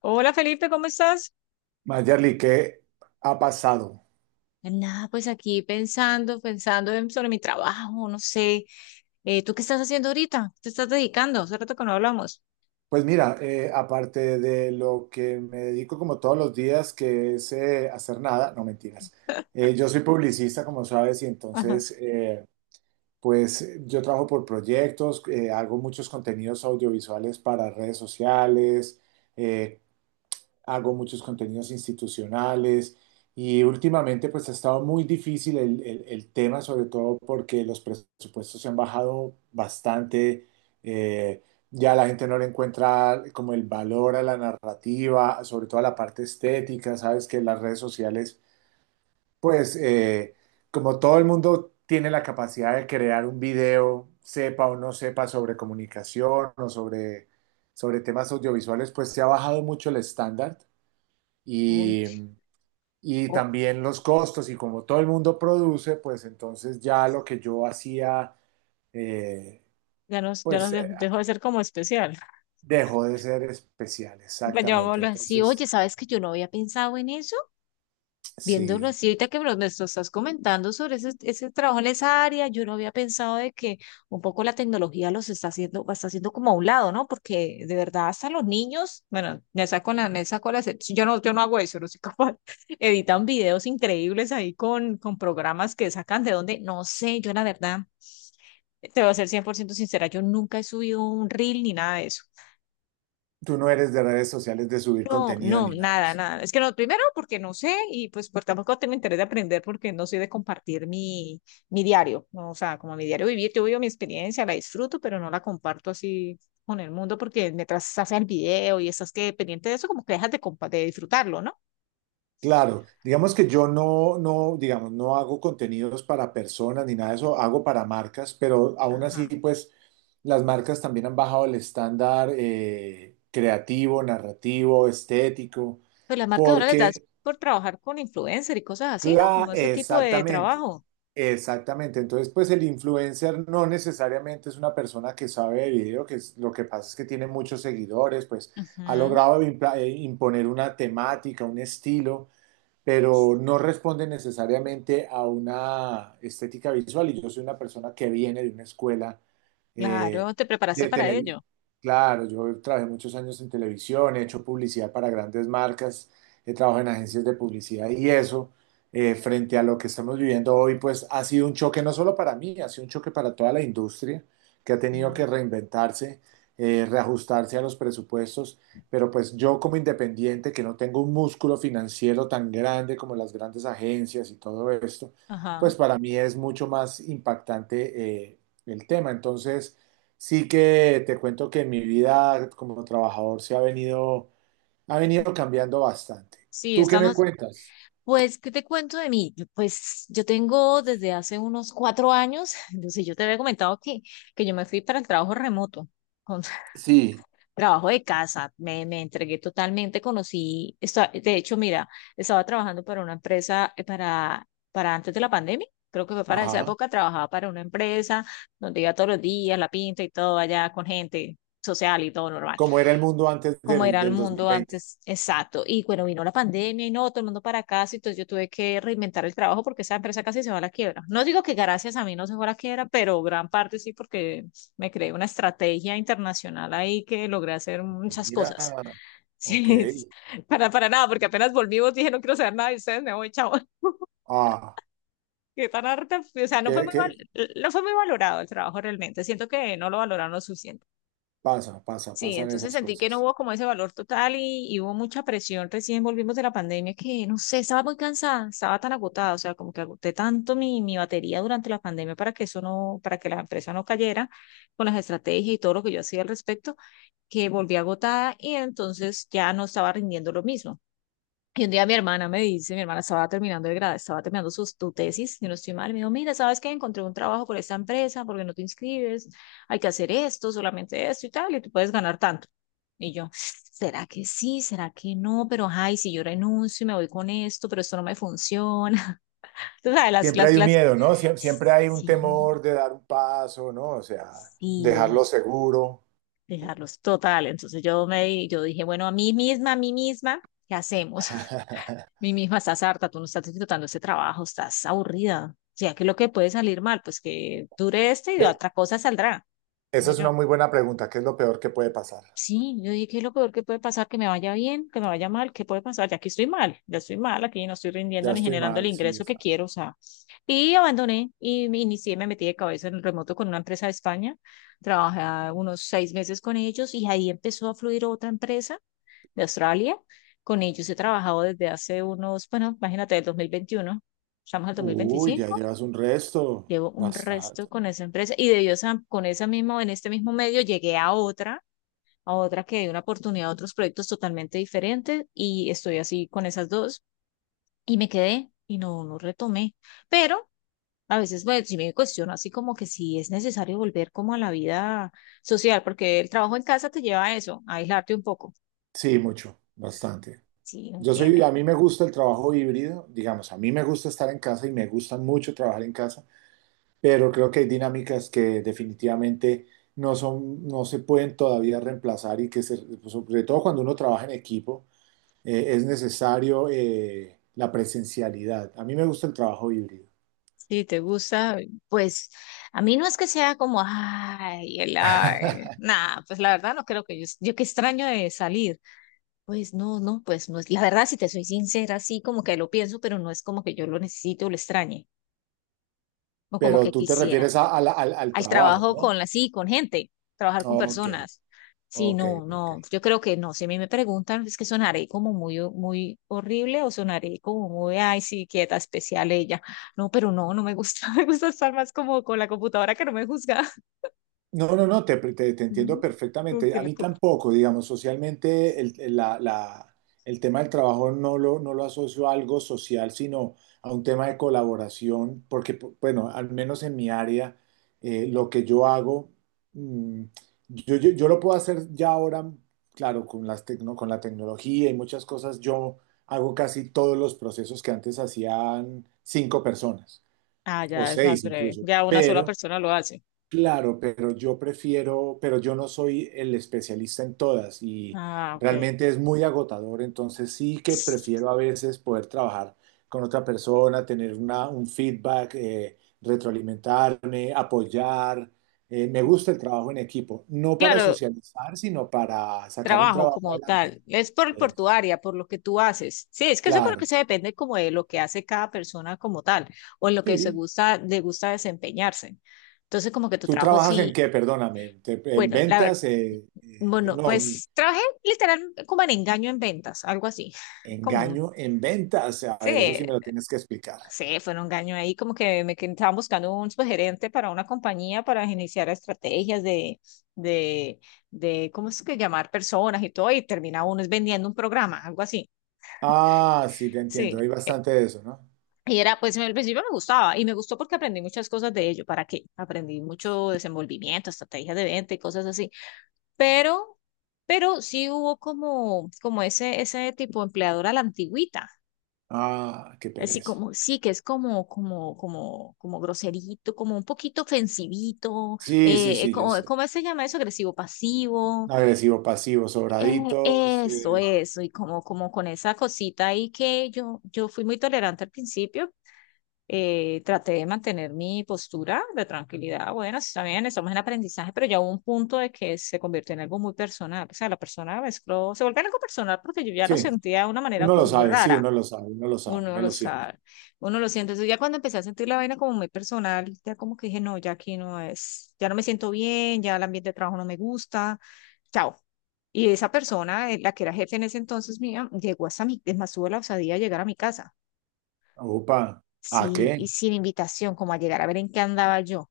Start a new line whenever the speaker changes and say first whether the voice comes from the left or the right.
left: Hola Felipe, ¿cómo estás?
right: Mayerly, ¿qué ha pasado?
left: Nada, pues aquí pensando sobre mi trabajo, no sé. ¿Tú qué estás haciendo ahorita? ¿Te estás dedicando? Hace rato que no hablamos.
right: Pues mira, aparte de lo que me dedico como todos los días, que es hacer nada, no mentiras. Yo soy publicista, como sabes, y
left: Ajá.
right: entonces, pues yo trabajo por proyectos, hago muchos contenidos audiovisuales para redes sociales, eh, hago muchos contenidos institucionales y últimamente pues ha estado muy difícil el tema, sobre todo porque los presupuestos se han bajado bastante, eh, ya la gente no le encuentra como el valor a la narrativa, sobre todo a la parte estética, sabes que las redes sociales pues, como todo el mundo tiene la capacidad de crear un video, sepa o no sepa sobre comunicación o sobre temas audiovisuales, pues se ha bajado mucho el estándar
left: Uy,
right: y, y
left: oh,
right: también los costos y como todo el mundo produce, pues entonces ya lo que yo hacía, eh,
left: ya nos, ya nos
right: pues
left: de-
right: eh,
left: dejó de ser como especial.
right: dejó de ser especial,
left: Pues
right: exactamente.
left: llamémoslo así. Oye,
right: Entonces,
left: ¿sabes que yo no había pensado en eso? Viéndolo
right: sí,
left: así, ahorita que me lo estás comentando sobre ese trabajo en esa área, yo no había pensado de que un poco la tecnología está haciendo como a un lado, ¿no? Porque de verdad hasta los niños, bueno, me saco la, excep- yo no, yo no hago eso, no soy capaz, editan videos increíbles ahí con programas que sacan de donde, no sé, yo la verdad, te voy a ser 100% sincera, yo nunca he subido un reel ni nada de eso.
right: tú no eres de redes sociales de subir
left: No,
right: contenido
left: no,
right: ni nada. De
left: nada,
right: eso.
left: nada. Es que no, primero porque no sé y pues por tampoco tengo interés de aprender porque no soy de compartir mi diario, ¿no? O sea, como mi diario vivir, yo vivo mi experiencia, la disfruto, pero no la comparto así con el mundo porque mientras haces el video y estás que pendiente de eso, como que dejas de, de disfrutarlo, ¿no?
right: Claro, digamos que
left: Entonces,
right: yo no, no, digamos, no hago contenidos para personas ni nada de eso, hago para marcas, pero aún así,
left: ajá.
right: pues las marcas también han bajado el estándar creativo, narrativo, estético.
left: Pues las marcas ahora les das
right: Porque,
left: por trabajar con influencer y cosas así, ¿no?
right: claro,
left: Como ese tipo de trabajo.
right: exactamente. Entonces, pues el influencer no necesariamente es una persona que sabe de video, lo que pasa es que tiene muchos seguidores, pues ha
left: Ujú.
right: logrado imponer una temática, un estilo, pero no responde necesariamente a una estética visual. Y yo soy una persona que viene de una escuela eh,
left: Claro, te preparaste
right: de
left: para
right: televisión.
left: ello.
right: Claro, yo trabajé muchos años en televisión, he hecho publicidad para grandes marcas, he trabajado en agencias de publicidad y eso, frente a lo que estamos viviendo hoy, pues ha sido un choque no solo para mí, ha sido un choque para toda la industria que ha tenido
left: Sí.
right: que reinventarse, reajustarse a los presupuestos, pero pues yo como independiente, que no tengo un músculo financiero tan grande como las grandes agencias y todo esto,
left: Ajá.
right: pues para mí es mucho más impactante el tema. Entonces, sí que te cuento que en mi vida como trabajador ha venido cambiando bastante.
left: Sí.
right: ¿Tú qué me
left: estamos
right: cuentas?
left: Pues, ¿qué te cuento de mí? Pues yo tengo desde hace unos 4 años, no sé, yo te había comentado que yo me fui para el trabajo remoto, con
right: Sí.
left: trabajo de casa, me entregué totalmente, conocí, de hecho, mira, estaba trabajando para una empresa, para antes de la pandemia, creo que fue para esa
right: Ajá.
left: época, trabajaba para una empresa donde iba todos los días, la pinta y todo allá con gente social y todo normal
right: ¿Cómo era el mundo antes
left: como
right: del,
left: era el
right: del dos mil
left: mundo
right: veinte
left: antes, exacto. Y bueno, vino la pandemia y no, todo el mundo para casa, entonces yo tuve que reinventar el trabajo porque esa empresa casi se va a la quiebra. No digo que gracias a mí no se fue a la quiebra, pero gran parte sí porque me creé una estrategia internacional ahí que logré hacer muchas
right: Mira,
left: cosas.
right: ok.
left: Sí, para nada, porque apenas volvimos dije, no quiero saber nada de ustedes, me voy, chao.
right: Ah,
left: Que tan harta, o sea,
right: ¿qué, qué
left: no fue muy valorado el trabajo realmente. Siento que no lo valoraron lo suficiente.
right: pasa? Pasa,
left: Sí,
right: pasan
left: entonces
right: esas
left: sentí que no
right: cosas.
left: hubo como ese valor total y hubo mucha presión. Recién volvimos de la pandemia que, no sé, estaba muy cansada, estaba tan agotada, o sea, como que agoté tanto mi batería durante la pandemia para que la empresa no cayera con las estrategias y todo lo que yo hacía al respecto, que volví agotada y entonces ya no estaba rindiendo lo mismo. Y un día mi hermana me dice, mi hermana estaba terminando de grado, estaba terminando sus, tu tesis, y no estoy mal, me dijo, mira, ¿sabes qué? Encontré un trabajo por esta empresa, porque no te inscribes, hay que hacer esto, solamente esto y tal, y tú puedes ganar tanto. Y yo, ¿será que sí? ¿Será que no? Pero, ay, si yo renuncio y me voy con esto, pero esto no me funciona. Tú sabes, las,
right: Siempre
left: las,
right: hay un
left: las,
right: miedo, ¿no? Siempre hay un
left: sí,
right: temor de dar un paso, ¿no? O sea,
left: sí,
right: dejarlo seguro.
left: dejarlos total. Entonces yo dije, bueno, a mí misma, ¿qué hacemos? Mi hija, estás harta, tú no estás disfrutando este trabajo, estás aburrida. Ya que lo que puede salir mal, pues que dure este y
right: Eh,
left: otra cosa saldrá.
right: Esa
left: Dije
right: es
left: yo,
right: una muy buena pregunta. ¿Qué es lo peor que puede pasar?
left: sí, yo dije, ¿qué es lo peor que puede pasar? Que me vaya bien, que me vaya mal, ¿qué puede pasar? Ya aquí estoy mal, ya estoy mal, aquí no estoy rindiendo
right: Ya
left: ni
right: estoy
left: generando el
right: mal, sí.
left: ingreso que quiero, o sea. Y abandoné y me inicié, me metí de cabeza en el remoto con una empresa de España. Trabajé unos 6 meses con ellos y ahí empezó a fluir otra empresa de Australia. Con ellos he trabajado desde hace unos, bueno, imagínate, del 2021, estamos al dos mil
right: Uy, ya
left: veinticinco
right: llevas un resto.
left: llevo un resto
right: Bastante.
left: con esa empresa y de ellos con esa misma, en este mismo medio llegué a otra que dio una oportunidad a otros proyectos totalmente diferentes y estoy así con esas dos y me quedé y no, no retomé. Pero a veces, bueno, sí me cuestiono así como que si es necesario volver como a la vida social, porque el trabajo en casa te lleva a eso, a aislarte un poco.
right: Sí, mucho, bastante.
left: Sí, no
right: Yo soy,
left: tiene,
right: a mí me gusta el trabajo híbrido, digamos, a mí me gusta estar en casa y me gusta mucho trabajar en casa, pero creo que hay dinámicas que definitivamente no son, no se pueden todavía reemplazar y sobre todo cuando uno trabaja en equipo es necesario la presencialidad. A mí me gusta el trabajo híbrido,
left: si te gusta, pues a mí no es que sea como, ay, nada, pues la verdad no creo que yo qué extraño de salir. Pues no, no, pues no es, la verdad, si te soy sincera, sí, como que lo pienso, pero no es como que yo lo necesite o lo extrañe, o como
right: pero
left: que
right: tú te
left: quisiera
right: refieres al
left: al
right: trabajo,
left: trabajo
right: ¿no?
left: con la, sí, con gente, trabajar con
right: Ok,
left: personas. Sí,
right: ok,
left: no,
right: ok.
left: no, yo creo que no, si a mí me preguntan, es que sonaré como muy, muy horrible o sonaré como muy, ay, sí, quieta, especial ella. No, pero no, no me gusta, me gusta estar más como con la computadora que no me juzga.
right: No, no, no, te
left: Mm,
right: entiendo
left: como
right: perfectamente.
left: que
right: A
left: la
right: mí
left: co-
right: tampoco, digamos, socialmente el tema del trabajo no lo, no lo asocio a algo social, sino a un tema de colaboración, porque, bueno, al menos en mi área, lo que yo hago, mm, yo lo puedo hacer ya ahora, claro, con con la tecnología y muchas cosas, yo hago casi todos los procesos que antes hacían cinco personas,
left: Ah,
right: o
left: ya es más
right: seis
left: breve,
right: incluso,
left: ya una sola
right: pero...
left: persona lo hace.
right: Claro, pero yo prefiero, pero yo no soy el especialista en todas y
left: Ah, ok.
right: realmente es muy agotador, entonces sí que prefiero a veces poder trabajar con otra persona, tener un feedback, retroalimentarme, apoyar. Me gusta el trabajo en equipo, no para
left: Claro,
right: socializar, sino para sacar un
left: trabajo
right: trabajo
left: como
right: adelante.
left: tal, es por tu
right: Eso,
left: área, por lo que tú haces. Sí, es que yo creo que
right: claro,
left: eso depende como de lo que hace cada persona como tal o en lo que se
right: sí.
left: gusta, le gusta desempeñarse. Entonces, como que tu
right: ¿Tú
left: trabajo
right: trabajas en
left: sí,
right: qué? Perdóname, ¿te- en
left: bueno, la verdad,
right: ventas?
left: bueno,
right: No.
left: pues trabajé literal como en engaño en ventas, algo así, como un,
right: Engaño en ventas. A ver, eso
left: sí,
right: sí me lo tienes que explicar.
left: sí, fue un engaño ahí, como que me que estaban buscando un subgerente para una compañía para iniciar estrategias de, de, ¿cómo es que llamar personas y todo? Y termina uno es vendiendo un programa, algo así.
right: Ah, sí, te entiendo.
left: Sí.
right: Hay bastante de eso, ¿no?
left: Y era, pues en el principio me gustaba y me gustó porque aprendí muchas cosas de ello. ¿Para qué? Aprendí mucho desenvolvimiento, estrategias de venta y cosas así. Pero, pero, sí hubo como ese tipo de empleador a la antigüita.
right: Ah, qué
left: Así
right: pereza.
left: como, sí, que es como groserito, como un poquito ofensivito,
right: Sí, sí, sí, yo sé.
left: ¿cómo se llama eso? Agresivo pasivo,
right: Agresivo, pasivo,
left: eh,
right: sobradito.
left: eso,
right: Sí, sí.
left: eso, y como con esa cosita ahí que yo fui muy tolerante al principio, traté de mantener mi postura de tranquilidad. Bueno, está bien, estamos en aprendizaje, pero ya hubo un punto de que se convirtió en algo muy personal. O sea, la persona mezcló, se volvió algo personal porque yo ya lo
right: Sí,
left: sentía de una manera
right: uno lo
left: como muy
right: sabe, sí,
left: rara.
right: uno lo sabe, uno lo sabe,
left: Uno
right: uno
left: lo
right: lo siente.
left: sabe, uno lo siente. Entonces ya cuando empecé a sentir la vaina como muy personal, ya como que dije, no, ya aquí no es, ya no me siento bien, ya el ambiente de trabajo no me gusta, chao. Y esa persona, la que era jefe en ese entonces mía, llegó hasta mi, es más, tuvo la osadía de llegar a mi casa
right: Upa, ¿a
left: sí,
right: qué?
left: y sin invitación, como a llegar a ver en qué andaba yo.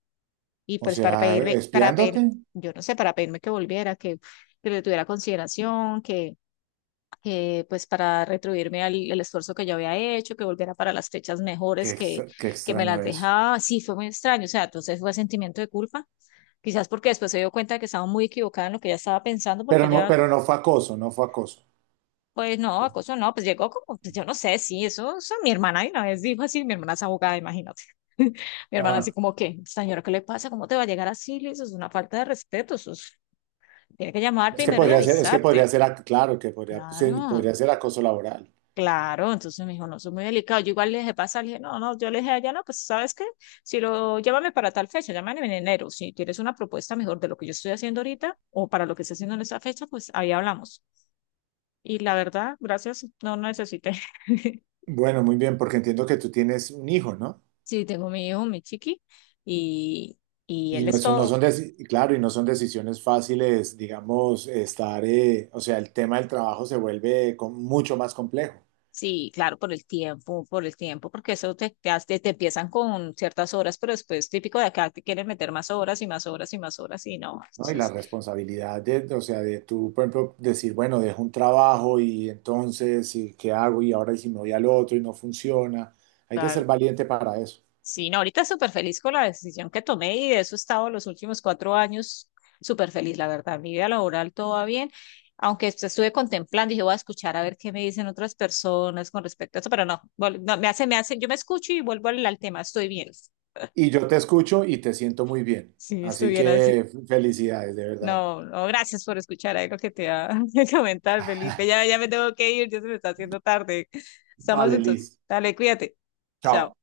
left: Y
right: O
left: pues para
right: sea,
left: pedirme, para pedir,
right: espiándote.
left: yo no sé, para pedirme que volviera, que le tuviera consideración, que pues para retribuirme al, el esfuerzo que yo había hecho, que volviera para las fechas mejores
right: Qué,
left: que,
right: qué
left: que me
right: extraño
left: las
right: eso.
left: dejaba. Sí, fue muy extraño. O sea, entonces fue sentimiento de culpa. Quizás porque después se dio cuenta de que estaba muy equivocada en lo que ella estaba pensando, porque ella
right: Pero no fue acoso, no fue acoso.
left: pues no, acoso no, pues llegó como, pues yo no sé, sí, eso mi hermana de una vez dijo así, mi hermana es abogada, imagínate. Mi hermana así
right: Ah,
left: como que, señora, ¿qué le pasa? ¿Cómo te va a llegar así? Le dice, eso es una falta de respeto, tiene que llamar
right: es que
left: primero y
right: podría ser, es que podría
left: avisarte.
right: ser, claro, que podría, sí,
left: Claro,
right: podría ser acoso laboral.
left: claro, entonces me dijo, no, eso es muy delicado. Yo igual le dije, pasa, le dije, no, no, yo le dije allá, no, pues ¿sabes qué? Si lo, llámame para tal fecha, llámame en enero, si tienes una propuesta mejor de lo que yo estoy haciendo ahorita o para lo que estoy haciendo en esa fecha, pues ahí hablamos. Y la verdad, gracias, no necesité.
right: Bueno, muy bien, porque entiendo que tú tienes un hijo, ¿no?
left: Sí, tengo mi hijo, mi chiqui, y, y
right: Y
left: él
right: no,
left: es
right: eso no
left: todo.
right: son, claro, y no son decisiones fáciles, digamos, estar, o sea, el tema del trabajo se vuelve mucho más complejo,
left: Sí, claro, por el tiempo, porque eso te empiezan con ciertas horas, pero después típico de acá te quieren meter más horas y más horas y más horas y no.
right: ¿no? Y la
left: Entonces,
right: responsabilidad de, o sea, de tú, por ejemplo, decir, bueno, dejo un trabajo y entonces, ¿qué hago? Y ahora, ¿y si me voy al otro y no funciona? Hay que
left: claro,
right: ser valiente para eso.
left: sí, no, ahorita súper feliz con la decisión que tomé y de eso he estado los últimos 4 años súper feliz, la verdad. Mi vida laboral todo va bien, aunque estuve contemplando, y dije, voy a escuchar a ver qué me dicen otras personas con respecto a eso, pero no, no, me hace, yo me escucho y vuelvo al tema, estoy bien.
right: Y yo te escucho y te siento muy bien.
left: Si
right: Así
left: estuviera así.
right: que felicidades, de verdad.
left: No, no, gracias por escuchar algo que te va a comentar, Felipe. Ya, ya me tengo que ir, ya se me está haciendo tarde. Estamos
right: Vale,
left: entonces.
right: Liz.
left: Dale, cuídate. Chao.
right: Chao.